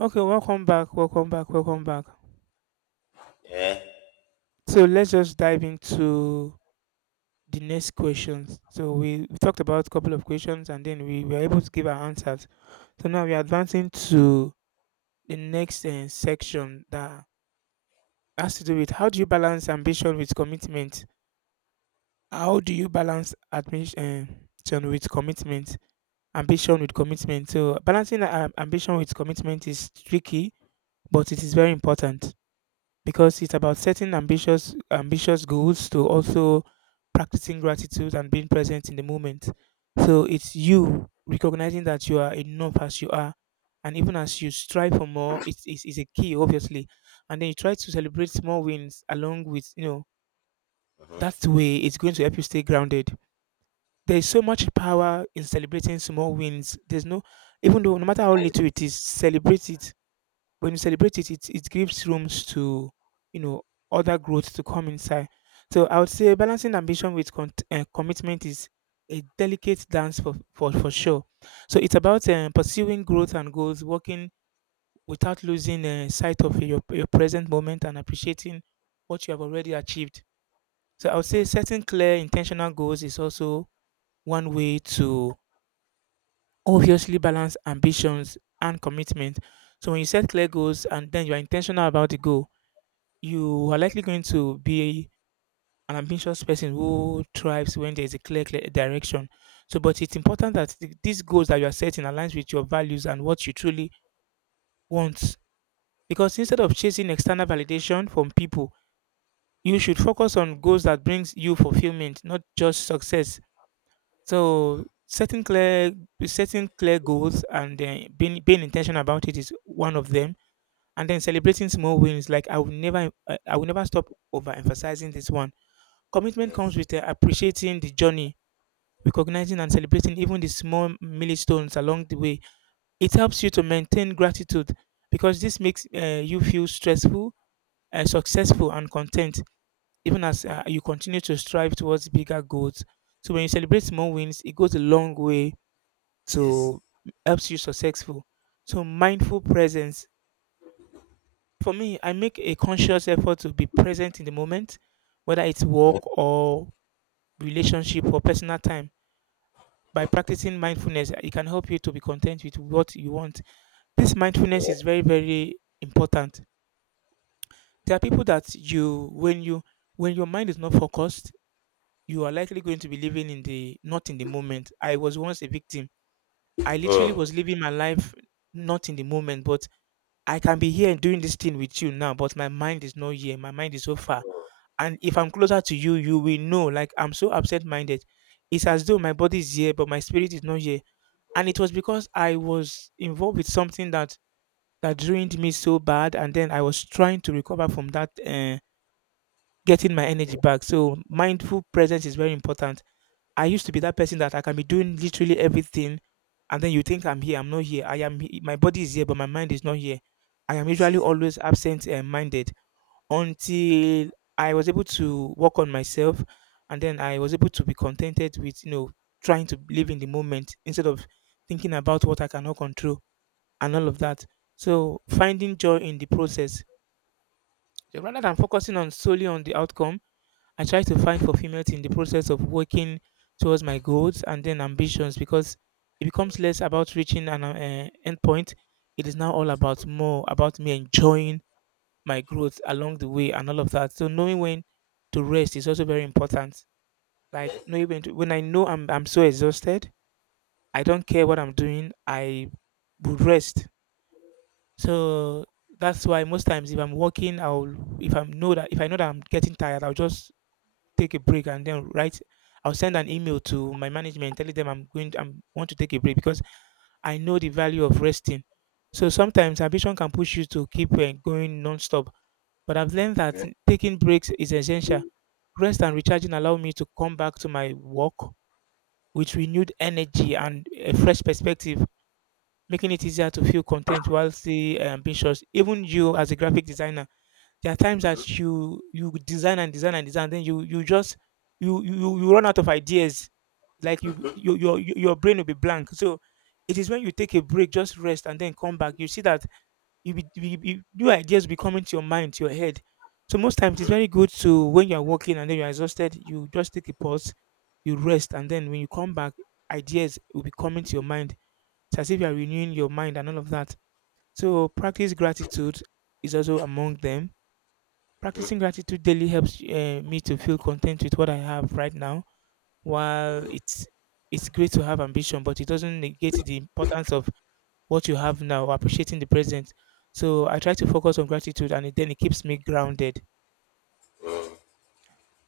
Okay, welcome back, welcome back, welcome back. Yeah. So let's just dive into the next questions. So we talked about a couple of questions and then we were able to give our answers. So now we're advancing to the next section that has to do with how do you balance ambition with commitment? How do you balance admission with commitment? Ambition with commitment. So balancing ambition with commitment is tricky, but it is very important. Because it's about setting ambitious goals to also practicing gratitude and being present in the moment. So it's you recognizing that you are enough as you are, and even as you strive for more, it's a key obviously. And then you try to celebrate small wins along with Uh-huh. that way it's going to help you stay grounded. There is so much power in celebrating small wins. There's no even though no matter how Yeah. little it is, celebrate it when you celebrate it, it gives rooms to you know other growth to come inside. So I would say balancing ambition with commitment is a delicate dance for sure. So it's about pursuing growth and goals, working without losing sight of your present moment and appreciating what you have already achieved. So I would say Uh-huh. setting clear intentional goals is also one way to obviously balance ambitions and commitment. So when you set clear goals and then you are intentional about the goal, you are Uh-huh. likely going to be an ambitious person who thrives when there is a clear direction. So, but it's important that these goals that you are setting aligns with your values and what you truly want. Because instead Uh-huh. of chasing external validation from people, you should focus on goals that brings you fulfillment, not just success. So, setting clear goals and being intentional about it is one of them. And then celebrating small wins, like I will never stop overemphasizing this one. Commitment comes Yes. with appreciating the journey, recognizing and celebrating even the small milestones along the way. It helps you to maintain gratitude because this makes you feel stressful, successful, and content, even as Uh-huh. You continue to strive towards bigger goals. So when you celebrate small wins, it goes a long way Yes. to helps you successful. So mindful presence. For me, I make a conscious effort to be present in the moment, whether it's work Uh-huh. or relationship or personal time. By Uh-huh. practicing mindfulness, it can help you to be content with what you want. This Yeah. mindfulness is very, very important. There are people that when you, when your mind is not focused, you are likely going to be living in the not in the moment. I was once a victim. I literally Huh was living my life not in the moment, but I can be here and doing this thing with you now, but my mind is not here. My mind is so far. And if I'm closer to you, you will know. Like I'm so absent minded. It's as though my body is here, but my spirit is not here. And it was because I was involved with something that drained me so bad, and then I was trying to recover from that, getting my energy back. So mindful presence is very important. I used to be that person that I can be doing literally everything, and then you think I'm here, I'm not here. My body is here, but my mind is not here. I am usually Yes. always absent and minded until I was able to work on myself and then I was able to be contented with, you know, trying to live in the moment instead of thinking about what I cannot control and all of that. So finding joy in the process. So rather than focusing on solely on the outcome, I try to find fulfillment in the process of working towards my goals and then ambitions because it becomes less about reaching an end point. It is now all about more about me enjoying my growth along the way and all of that. So knowing when to rest is also very important. Like knowing when I know I'm so exhausted, I don't care what I'm doing. I would rest. So that's why most times if I'm working, I'll if I know that I'm getting tired, I'll just take a break and then write. I'll send an email to my management telling them I'm want to take a break because I know the value of resting. So sometimes ambition can push you to keep going nonstop. But I've learned that uh taking breaks is essential. Rest and recharging allow me to come back to my work with renewed energy and a fresh perspective, making it easier to feel content while still ambitious. Even you, as a graphic designer, there are times huh that you design and design and design, then you just you run out of ideas. Like you your brain will be blank. So it is when you take a break, just rest, and then come back. You see that you be, you, new ideas will be coming to your mind, to your head. So most times it's very good to when you are working and then you are exhausted, you just take a pause, you rest, and then when you come back, ideas will be coming to your mind. It's as if you are renewing your mind and all of that. So practice gratitude is also among them. uh huh Practicing gratitude daily helps me to feel content with what I have right now. uh While huh it's great to have ambition, but it doesn't negate the importance of what you have now, appreciating the present. So I try to focus on gratitude and then it keeps me grounded.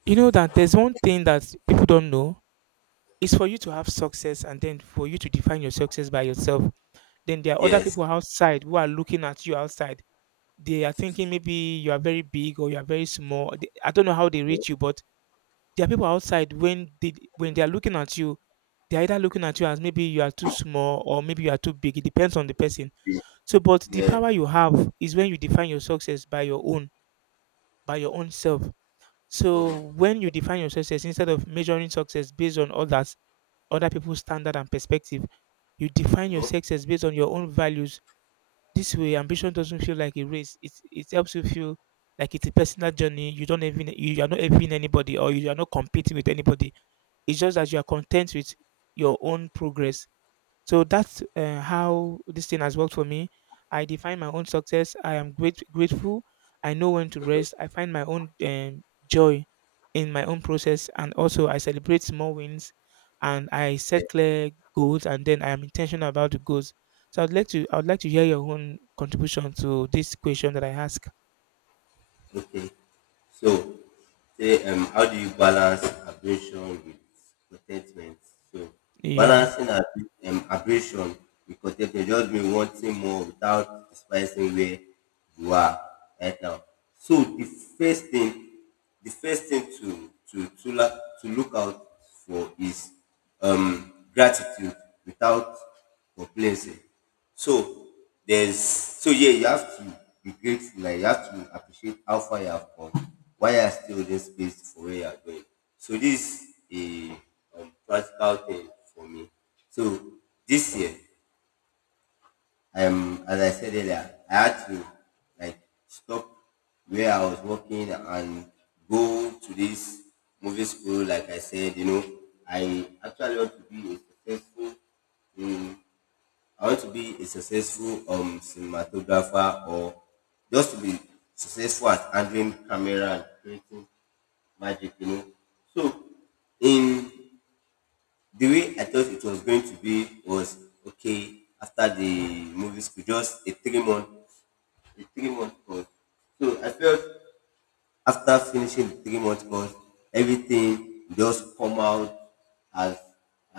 You know that there's one thing that people don't know. It's for you to have success and then for you to define your success by yourself. Then there are other yes. people outside who are looking at you outside. They are thinking maybe you are very big or you are very small. I don't know how uh they huh reach you, but there are people outside when they are looking at you, they're either looking at you as maybe you are too small or maybe you are too big. It depends on the person. So, but the yes. power you have is when you define your success by your own self. Uh huh yeah. Uh- huh yes. Yeah. Uh-huh. Uh-huh. Uh-huh. Uh-huh. Uh-huh. Yes. Uh-huh. Yeah. So, Oh. when you define your success, instead of measuring success based on others, other people's standard and perspective, you define your Uh-huh. success based on your own values. This way, ambition doesn't feel like a race. It helps you feel like it's a personal journey. You don't even you are not envying anybody or you are not competing with anybody. It's just that you are content with your own progress, so that's how this thing has worked for me. I define my own success. I am grateful. I know when to rest. I find my own joy in my own process, and also I celebrate small wins, and I Yeah. set clear goals, and then I am intentional about the goals. So I'd like to hear your own contribution to this question that I ask. Okay. So, say, how do you balance abrasion with contentment? So, Yeah. balancing abrasion with contentment just means wanting more without despising where you are right now. So, first thing the first thing to look out for is gratitude without complaining. So so yeah, you have to be grateful. Like you have to appreciate how far you have come, why you are still in this space for where you are going. So this is a practical thing for me. So this year, as I said earlier, I had to like stop where I was working and go to this movie school. Like I said, you know, I actually want to be a successful. Um, I want to be a successful cinematographer or just to be successful at handling camera and creating magic. You know, so in the way I thought it was going to be was okay, after the movie school, just a three month the 3-month course. So I felt after finishing the 3-month course, everything just come out as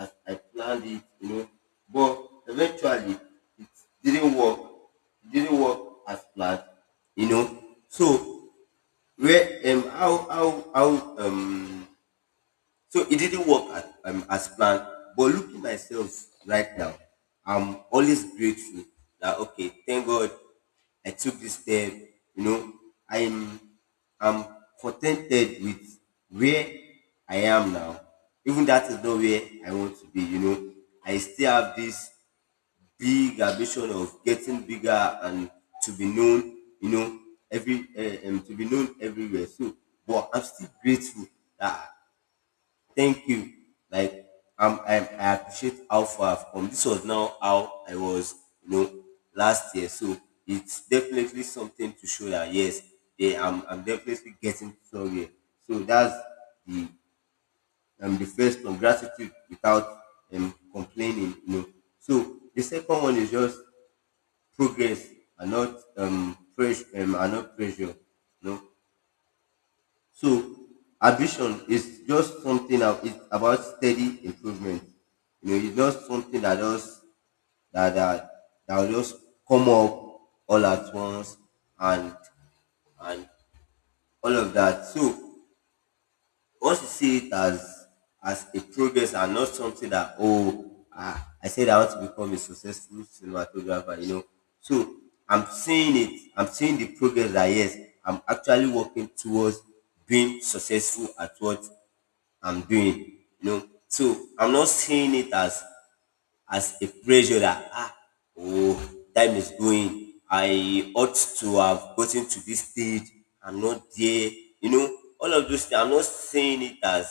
as I planned it, you know. But eventually it didn't work. It didn't work as planned, you know. So where how um so it didn't work as planned. But looking myself right now, I'm always grateful that okay, thank God I took this step. You know, I'm I'm contented with where I am now. Even that is not where I want to be. You know, I still have this big ambition of getting bigger and to be known. You know, every to be known everywhere. So, but I'm still grateful that thank you. Like I appreciate how far I've come. This was now how I was, you know, last year. So it's definitely something to show that yeah, I'm definitely getting somewhere. So that's the the first one, gratitude without complaining, you know. So the second one is just progress and not pressure, and not pressure. You know, so ambition is just something of, it's about steady improvement. You know, it's not something that just that that that will just come up all at once and and all of that. So once you see it as a progress and not something that oh ah, I said I want to become a successful cinematographer, you know. So I'm seeing the progress that yes, I'm actually working towards being successful at what I'm doing. You know, so I'm not seeing it as a pressure that ah oh, time is going. I ought to have gotten to this stage. I'm not there. You know, all of those things.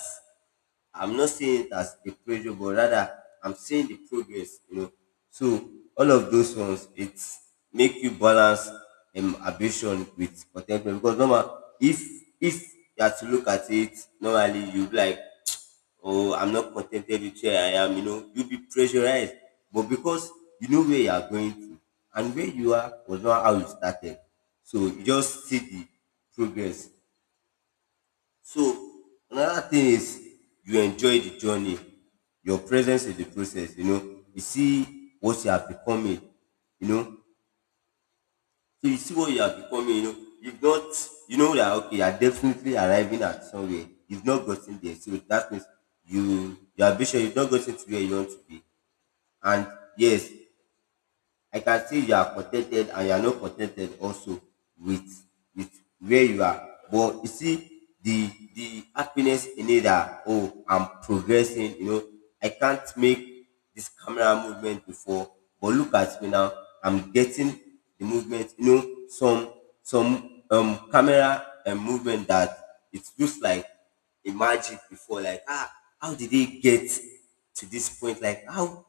I'm not seeing it as a pressure, but rather I'm seeing the progress. You know, so all of those ones it make you balance ambition with contentment because normal if if you have to look at it normally you be like oh, I'm not contented with where I am, you know, you'll be pressurized. But because you know where you are going to and where you are was not how you started. So you just see the progress. So another thing is you enjoy the journey, your presence in the process, you know, you see what you are becoming, you know, so you see what you are becoming, you know. You've not, you know that okay, you are definitely arriving at somewhere. You've not gotten there. So that means you your ambition, you've not gotten to where you want to be. And yes, I can see you are contented and you are not contented also with with where you are. But you see the happiness in it that oh, I'm progressing, you know, I can't make this camera movement before, but look at me now, I'm getting the movement, you know, some camera and movement that it looks like a magic before, like ah, how did they get to this point? Like how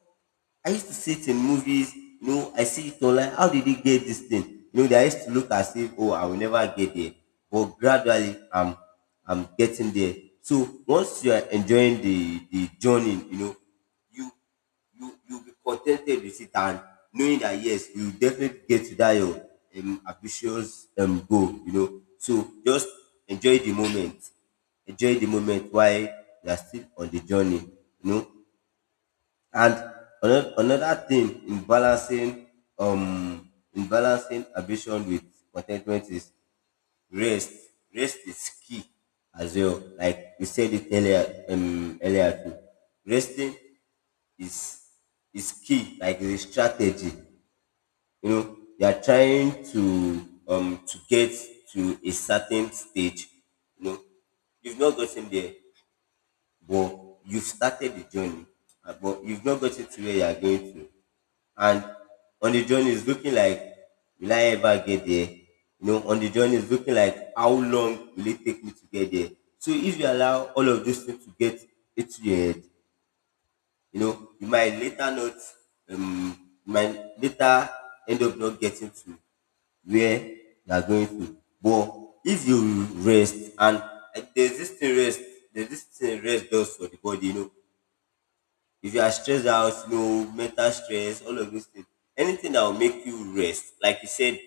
I used to see it in movies. You know, I see it online. How did he get this thing? You know, they used to look as if, oh, I will never get there. But gradually, I'm getting there. So once you are enjoying the journey, you know, you, you'll be contented with it and knowing that, yes, you definitely get to that your ambitious goal, you know. So just enjoy the moment enjoy the moment while you are still on the journey. You know, and another thing um in balancing ambition with contentment is rest. Rest is key as well. Like we said it earlier, earlier too. Resting is is key, like the strategy. You know, you are trying to get to a certain stage. You know, you've not gotten there but you've started the journey, but you've not got it to where you are going to. And on the journey, it's looking like, will I ever get there? You know, on the journey, it's looking like, how long will it take me to get there? So if you allow all of these things to get into your head, you know, you might later not, um, you might later end up not getting to where you are going to. But if you rest and and there's this thing rest, there's this thing rest does for the body, you know. If you are stressed out, you know, mental stress, all of these things, anything that will make you rest,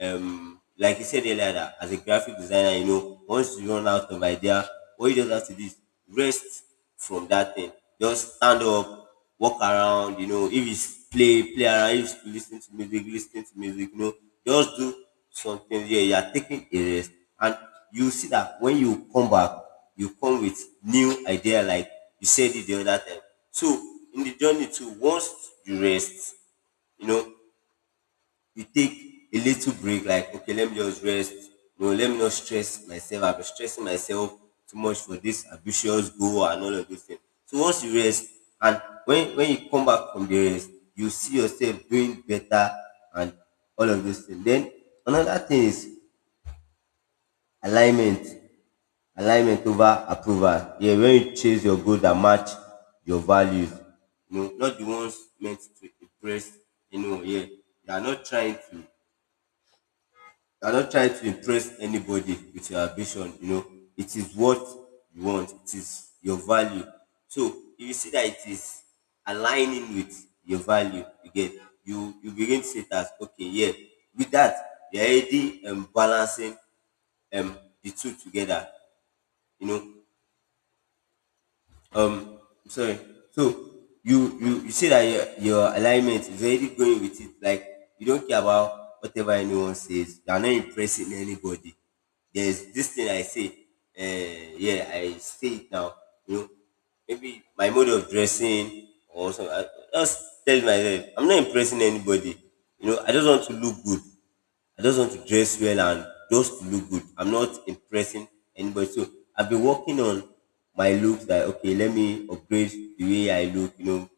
like you said earlier that as a graphic designer, you know, once you run out of idea, all you just have to do is rest from that thing, just stand up, walk around, you know, if it's play around, if it's listen to music, listen to music, you know, just do something, yeah, you are taking a rest, and you see that when you come back you come with new idea, like you said it the other time. So in the journey too, once you rest, you know, you take a little break, like, okay, let me just rest. No, let me not stress myself. I've been stressing myself too much for this ambitious goal and all of those things. So once you rest, and when you come back from the rest, you see yourself doing better and all of those things. Then another thing is alignment. Alignment over approval. Yeah, when you chase your goal that match your values, you know, not the ones meant to impress anyone. Yeah, are not trying to you're not trying to impress anybody with your ambition, you know. It is what you want, it is your value. So if you see that it is aligning with your value, you get you begin to see it as okay, yeah. With that, you're already balancing um the two together, you know. Um, sorry. So you say that your alignment is already going with it. Like you don't care about whatever anyone says. You are not impressing anybody. There's this thing I say. Yeah, I say it now. You know, maybe my mode of dressing or something. I just tell myself I'm not impressing anybody. You know, I just want to look good. I just want to dress well and just to look good. I'm not impressing anybody. So I've been working on my looks. Like okay, let me upgrade the way I look. You know,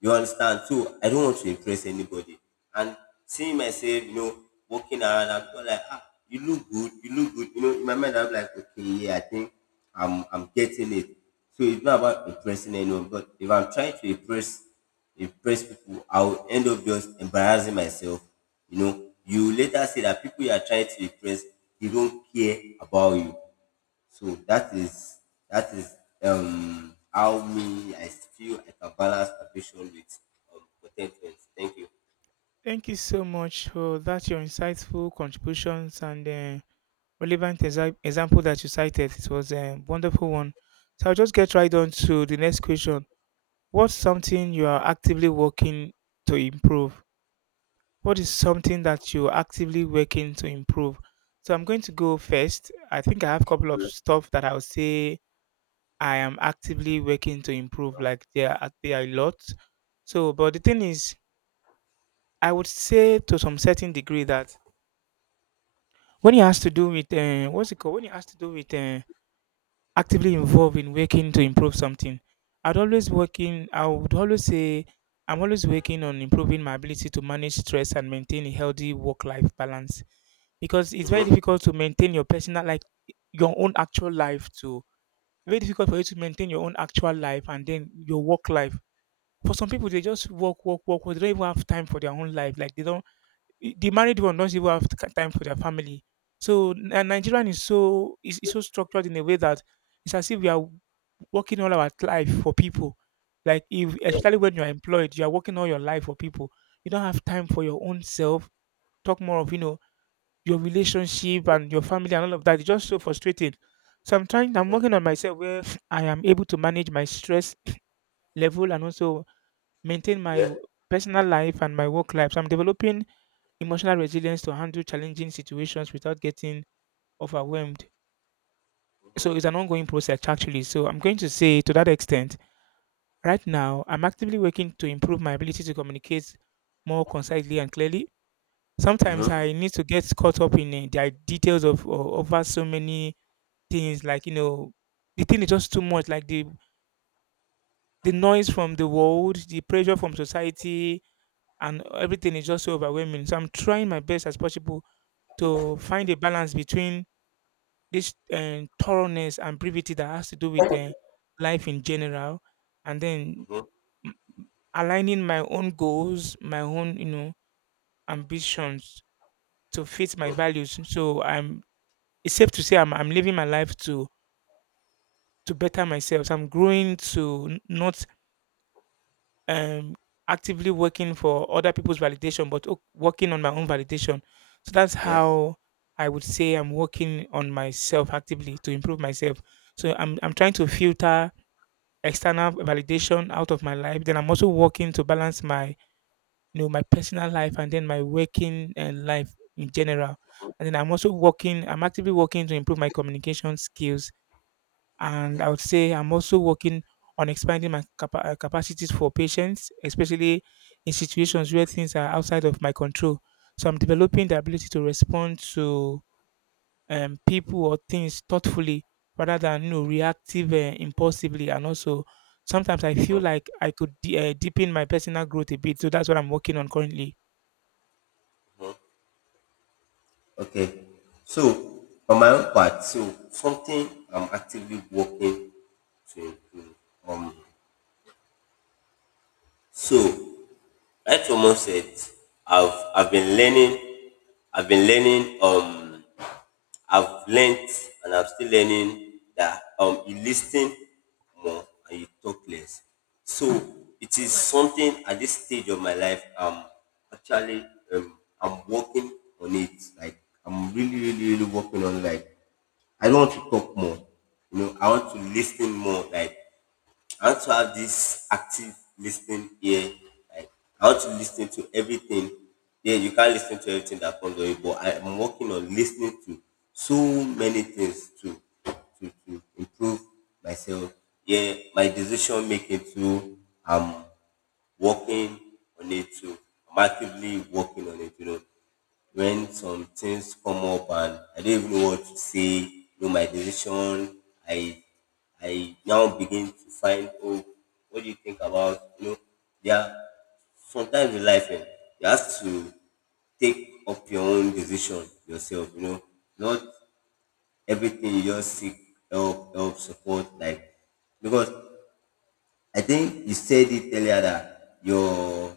you understand? So I don't want to impress anybody. And seeing myself, you know, walking around, I'm just like, ah, you look good, you look good. You know, in my mind, I'm like, okay, yeah, I think I'm getting it. So it's not about impressing anyone, but if I'm trying to impress people, I'll end up just embarrassing myself. You know, you later see that people you are trying to impress, they don't care about you. So that is how me I feel I can balance ambition with contentment. Thank you. Thank you so much for that your insightful contributions and relevant example that you cited. It was a wonderful one. So I'll just get right on to the next question. What's something you are actively working to improve? What is something that you're actively working to improve? So I'm going to go first. I think I have a couple of stuff that I would say I am actively working to improve. Like there are a lot. So, but the thing is, I would say to some certain degree that when it has to do with what's it called? When it has to do with actively involved in working to improve something. I'd always working. I would always say I'm always working on improving my ability to manage stress and maintain a healthy work-life balance, because it's very Mm-hmm. difficult to maintain your personal like your own actual life to very difficult for you to maintain your own actual life and then your work life. For some people they just work work work, they don't even have time for their own life, like they don't the married one does not even have time for their family. So nigerian is is so structured in a way that it's as if we are working all our life for people. Like if Yeah. especially when you're employed, you are working all your life for people. You don't have time for your own self. Talk more of, your relationship and your family and all of that. It's just so frustrating. So I'm working on myself where I am able to manage my stress level and also maintain my Yeah. personal life and my work life. So I'm developing emotional resilience to handle challenging situations without getting overwhelmed. So it's an ongoing process actually. So I'm going to say to that extent right now, I'm actively working to improve my ability to communicate more concisely and clearly. Sometimes Mm-hmm. I need to get caught up in the details of over so many things, like the thing is just too much. Like the noise from the world, the pressure from society, and everything is just so overwhelming. So I'm trying my best as possible to find a balance between this thoroughness and brevity that has to do with life in general, and then Mm-hmm. aligning my own goals, my own, ambitions to fit my Mm-hmm. values. So I'm it's safe to say I'm living my life to better myself. So I'm growing to not um actively working for other people's validation, but working on my own validation. So that's Yes. how I would say I'm working on myself actively to improve myself. So I'm trying to filter external validation out of my life. Then I'm also working to balance my my personal life and then my working life in general. And then I'm actively working to improve my communication skills. And Okay. I would say I'm also working on expanding my capacities for patients, especially in situations where things are outside of my control. So I'm developing the ability to respond to people or things thoughtfully rather than reactive impulsively. And also, sometimes I feel Mm-hmm. like I could deepen my personal growth a bit. So that's what I'm working on currently. Mm-hmm. Okay. So on my own part, so something I'm actively working to improve. Um. So like Thomas said, I've been learning. I've been learning. I've learned and I'm still learning that you listen more and you talk less. So it is something at this stage of my life, actually I'm working on it. Like I'm really, really, really working on, like, I don't want to talk more. You know, I want to listen more. Like, I want to have this active listening here. Like, I want to listen to everything. Yeah, you can't listen to everything that comes on you, but I am working on listening to so many things to to improve myself. Yeah, my decision making too. I'm working on it too. I'm actively working on it, you know, when some things come up and I don't even know what to say, you know, my decision, I I now begin to find, oh, what do you think about, you know, yeah, sometimes in life, you have to take up your own decision yourself, you know, not everything you just seek help, help, support, like, because I think you said it earlier that your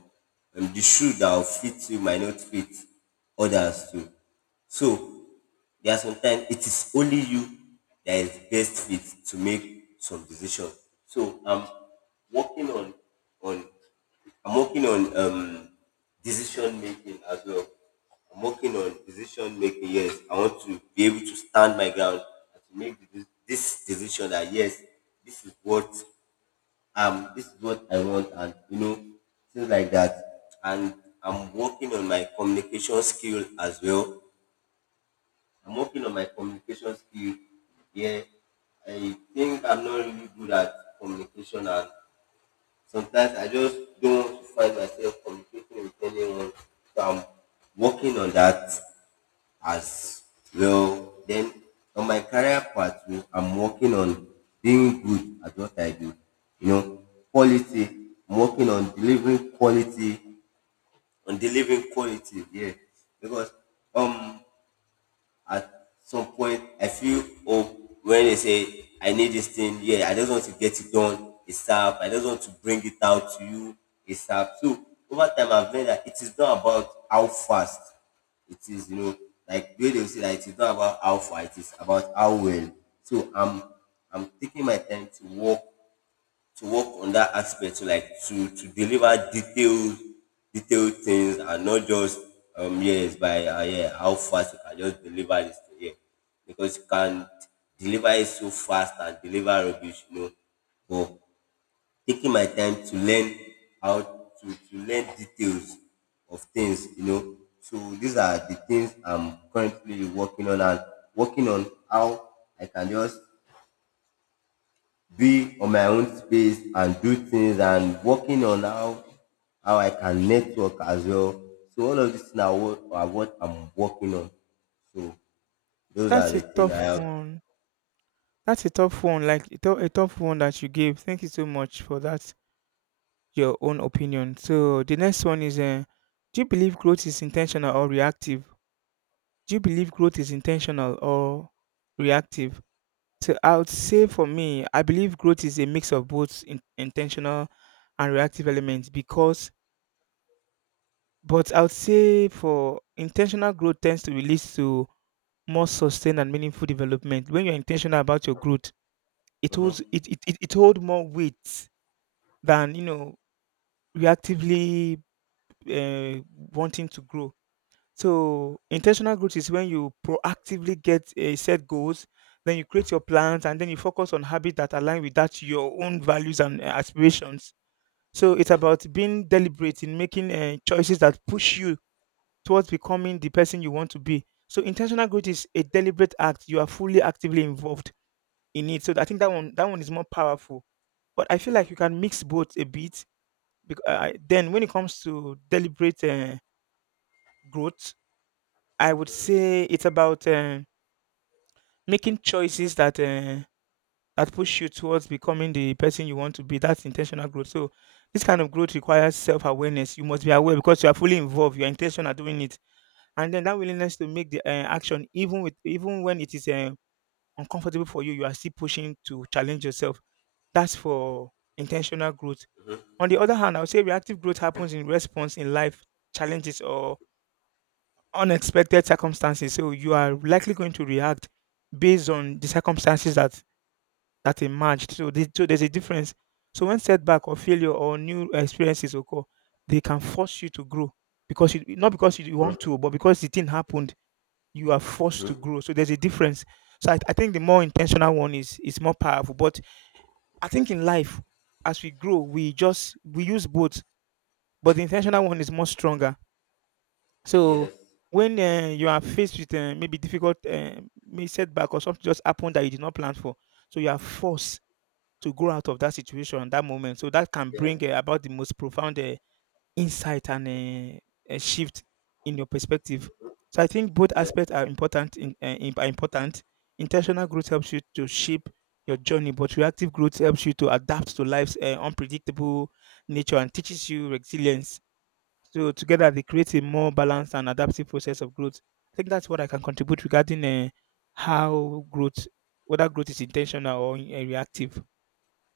the shoe that will fit you might not fit others too. So there are sometimes it is only you that is best fit to make some decision. So I'm working on on I'm working on decision making as well. I'm working on decision making. Yes, I want to be able to stand my ground and to make this decision that, yes, this is what this is what I want, and you know things like that, and I'm working on my communication skill as well. I'm working on my communication skill. Yeah, I think I'm not really good at communication, and sometimes I just don't want to find myself communicating with anyone. So I'm working on that as well. Then on my career pathway, I'm working on being good at what I do. You know, quality. I'm working on delivering quality, on delivering quality. Yeah, because um, at some point I feel, oh, when they say I need this thing, yeah, I just want to get it done ASAP. I just want to bring it out to you ASAP. So over time I've learned that it is not about how fast it is, you know, like the way they will say that it is not about how far, it is about how well. So I'm taking my time to work on that aspect, to, like, to deliver detailed things and not just yes, by yeah, how fast you can just deliver this thing, yeah, because you can deliver it so fast and deliver rubbish, you know, but taking my time to learn how to learn details of things, you know, so these are the things I'm currently working on, and working on how I can just be on my own space and do things, and working on how I can network as well. So all of this now, what I'm working on. So those are That's a the things I tough have. one. That's a tough one, like a tough one that you gave. Thank you so much for that, your own opinion. So the next one is, do you believe growth is intentional or reactive? Do you believe growth is intentional or reactive? So I would say for me, I believe growth is a mix of both in intentional and reactive elements because but I would say for intentional growth tends to lead to more sustained and meaningful development. When you're intentional about your growth, it Mhm, holds it it it it hold more weight than, reactively, eh, wanting to grow. So, intentional growth is when you proactively get, a set goals, then you create your plans, and then you focus on habits that align with that your own values and, aspirations. So it's about being deliberate in making, choices that push you towards becoming the person you want to be. So intentional growth is a deliberate act. You are fully actively involved in it. So I think that one is more powerful. But I feel like you can mix both a bit. Then when it comes to deliberate growth, I would say it's about making choices that that push you towards becoming the person you want to be. That's intentional growth. So this kind of growth requires self-awareness. You must be aware because you are fully involved. Your intention are doing it, and then that willingness to make the action, even when it is uncomfortable for you, you are still pushing to challenge yourself. That's for intentional growth. On the other hand, I would say reactive growth happens in response in life challenges or unexpected circumstances. So you are likely going to react based on the circumstances that emerged. So, so there's a difference. So when setback or failure or new experiences occur, they can force you to grow because not because you mhm, want to, but because the thing happened, you are forced to mhm. grow. So there's a difference. So I think the more intentional one is more powerful. But I think in life, as we grow, we use both but the intentional one is much stronger. So Yes. when you are faced with maybe difficult may setback or something just happened that you did not plan for, so you are forced to grow out of that situation, that moment. So that can Yes. bring about the most profound insight and a shift in your perspective. So I think both Yes. aspects are important. Are important. Intentional growth helps you to shape your journey, but reactive growth helps you to adapt to life's unpredictable nature and teaches you resilience. So together they create a more balanced and adaptive process of growth. I think that's what I can contribute regarding how growth, whether growth is intentional or reactive.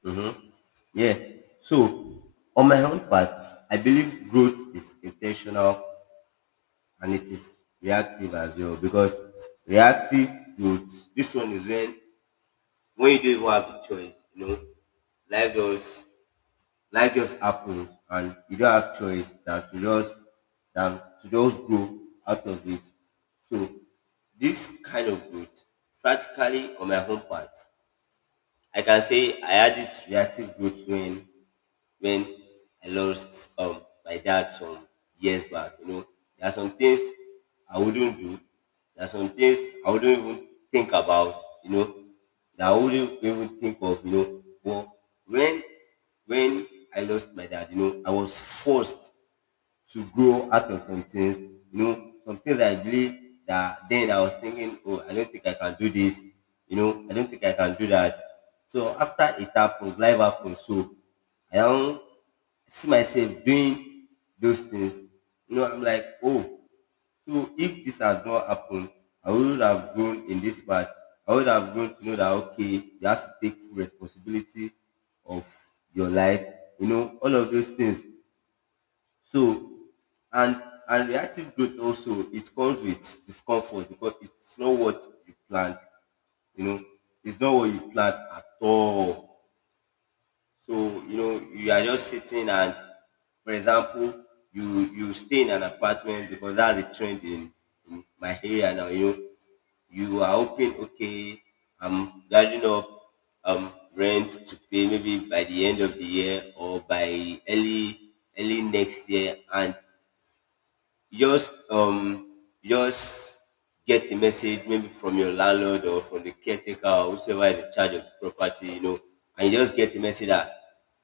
Mhm. Yeah. So on my own part, I believe growth is intentional and it is reactive as well, because reactive growth, this one is when you don't even have a choice, you know, life just life just happens, and you don't have choice than to just grow out of it. So this kind of growth, practically on my own part, I can say I had this reactive growth when when I lost my dad some years back. You know, there are some things I wouldn't do. There are some things I wouldn't even think about. You know, that I wouldn't even think of. You know, but when when I lost my dad, you know, I was forced to grow out of some things. You know, some things I believe that then I was thinking, oh, I don't think I can do this. You know, I don't think I can do that. So after it happened, life happened. So I don't see myself doing those things. You know, I'm like, oh, so if this had not happened, I would have grown in this part. I would have grown to know that, okay, you have to take full responsibility of your life. You know, all of those things. So, and and reactive growth also, it comes with discomfort because it's not what you planned. You know, it's not what you planned at all. So you know you are just sitting, and, for example, you stay in an apartment because that's the trend in my area now. You know, you are hoping, okay, I'm gathering up rent to pay maybe by the end of the year or by early next year, and just um just get a message maybe from your landlord or from the caretaker or whoever is in charge of the property, you know, and you just get a message that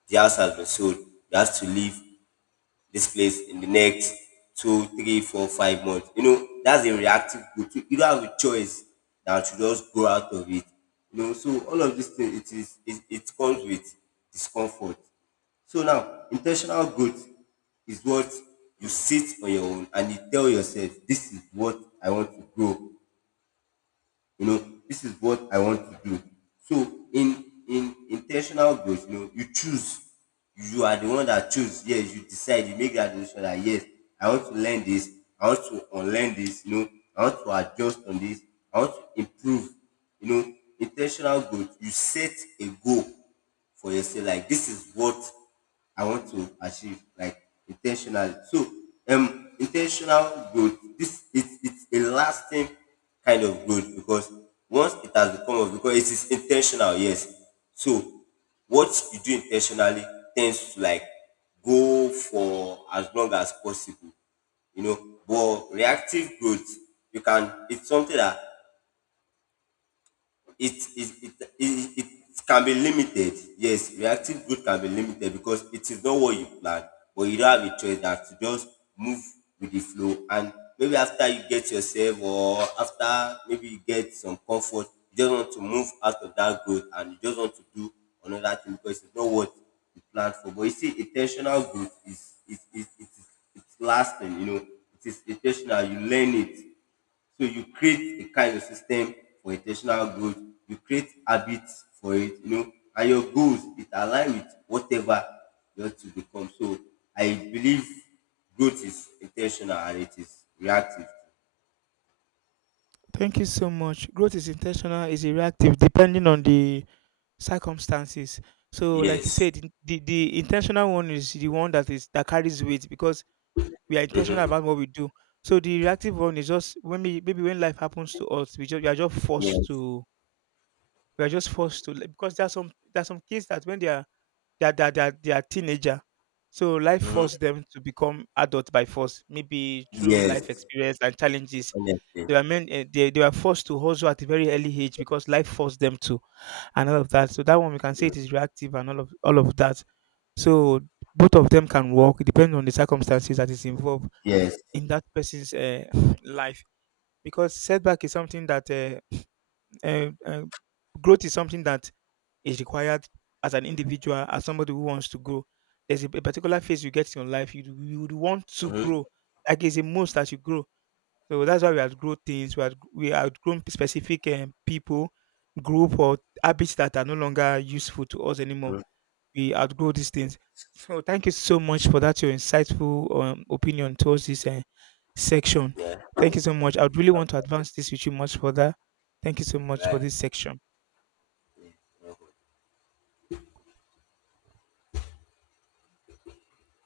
the house has been sold, you have to leave this place in the next two, three, four, 5 months. You know, that's a reactive group. So you don't have a choice than to just go out of it. You know, so all of these things, it comes with discomfort. So now intentional growth is what you sit on your own and you tell yourself, this is what I want to grow, you know, this is what I want to do. So in intentional growth, you know, you choose, you are the one that choose, yes, you decide, you make that decision that, yes, I want to learn this, I want to unlearn this, you know, I want to adjust on this, I want to improve, you know, intentional growth, you set a goal for yourself. Like, this is what I want to achieve. Like, intentionally. So intentional growth, This it's a lasting kind of growth because once it has become of, because it is intentional, yes. So what you do intentionally tends to, like, go for as long as possible, you know, but reactive growth, you can, it's something that it, it can be limited. Yes, reactive growth can be limited because it is not what you planned, but you don't have a choice that to just move with the flow. And maybe after you get yourself, or after maybe you get some comfort, you just want to move out of that growth, and you just want to do another thing because it's not what you planned for. But you see, intentional growth is it is it's lasting. You know, it is intentional. You learn it, so you create a kind of system for intentional growth. You create habits for it, you know, and your goals, it align with whatever you want to become. So I believe growth is intentional and it is reactive. Thank you so much. Growth is intentional, is reactive, depending on the circumstances. So, like you Yes. said, the intentional one is the one that carries weight because we are intentional about what we do. So the reactive one is just when we, maybe when life happens to us, we are just forced Yes. to we are just forced to like, because there are some kids that when they are teenager, so life Hmm. forced them to become adult by force, maybe through life Yes. experience and challenges Honestly. they were men they were forced to hustle at a very early age because life forced them to and all of that. So that one we can say it is reactive and all of that. So both of them can work. It depends on the circumstances that is involved Yes. in that person's life. Because setback is something that uh, uh, growth is something that is required as an individual, as somebody who wants to grow. There's a particular phase you get in your life. You would want to Mm-hmm. grow. Like it's a must that you grow so that's why we outgrow things. We outgrown specific people, group, or habits that are no longer useful to us anymore. We outgrow these things. So thank you so much for that your insightful opinion towards this section. Yeah. Thank you so much. I would really want to advance this with you much further. Thank you so much for Right. this section. Yeah.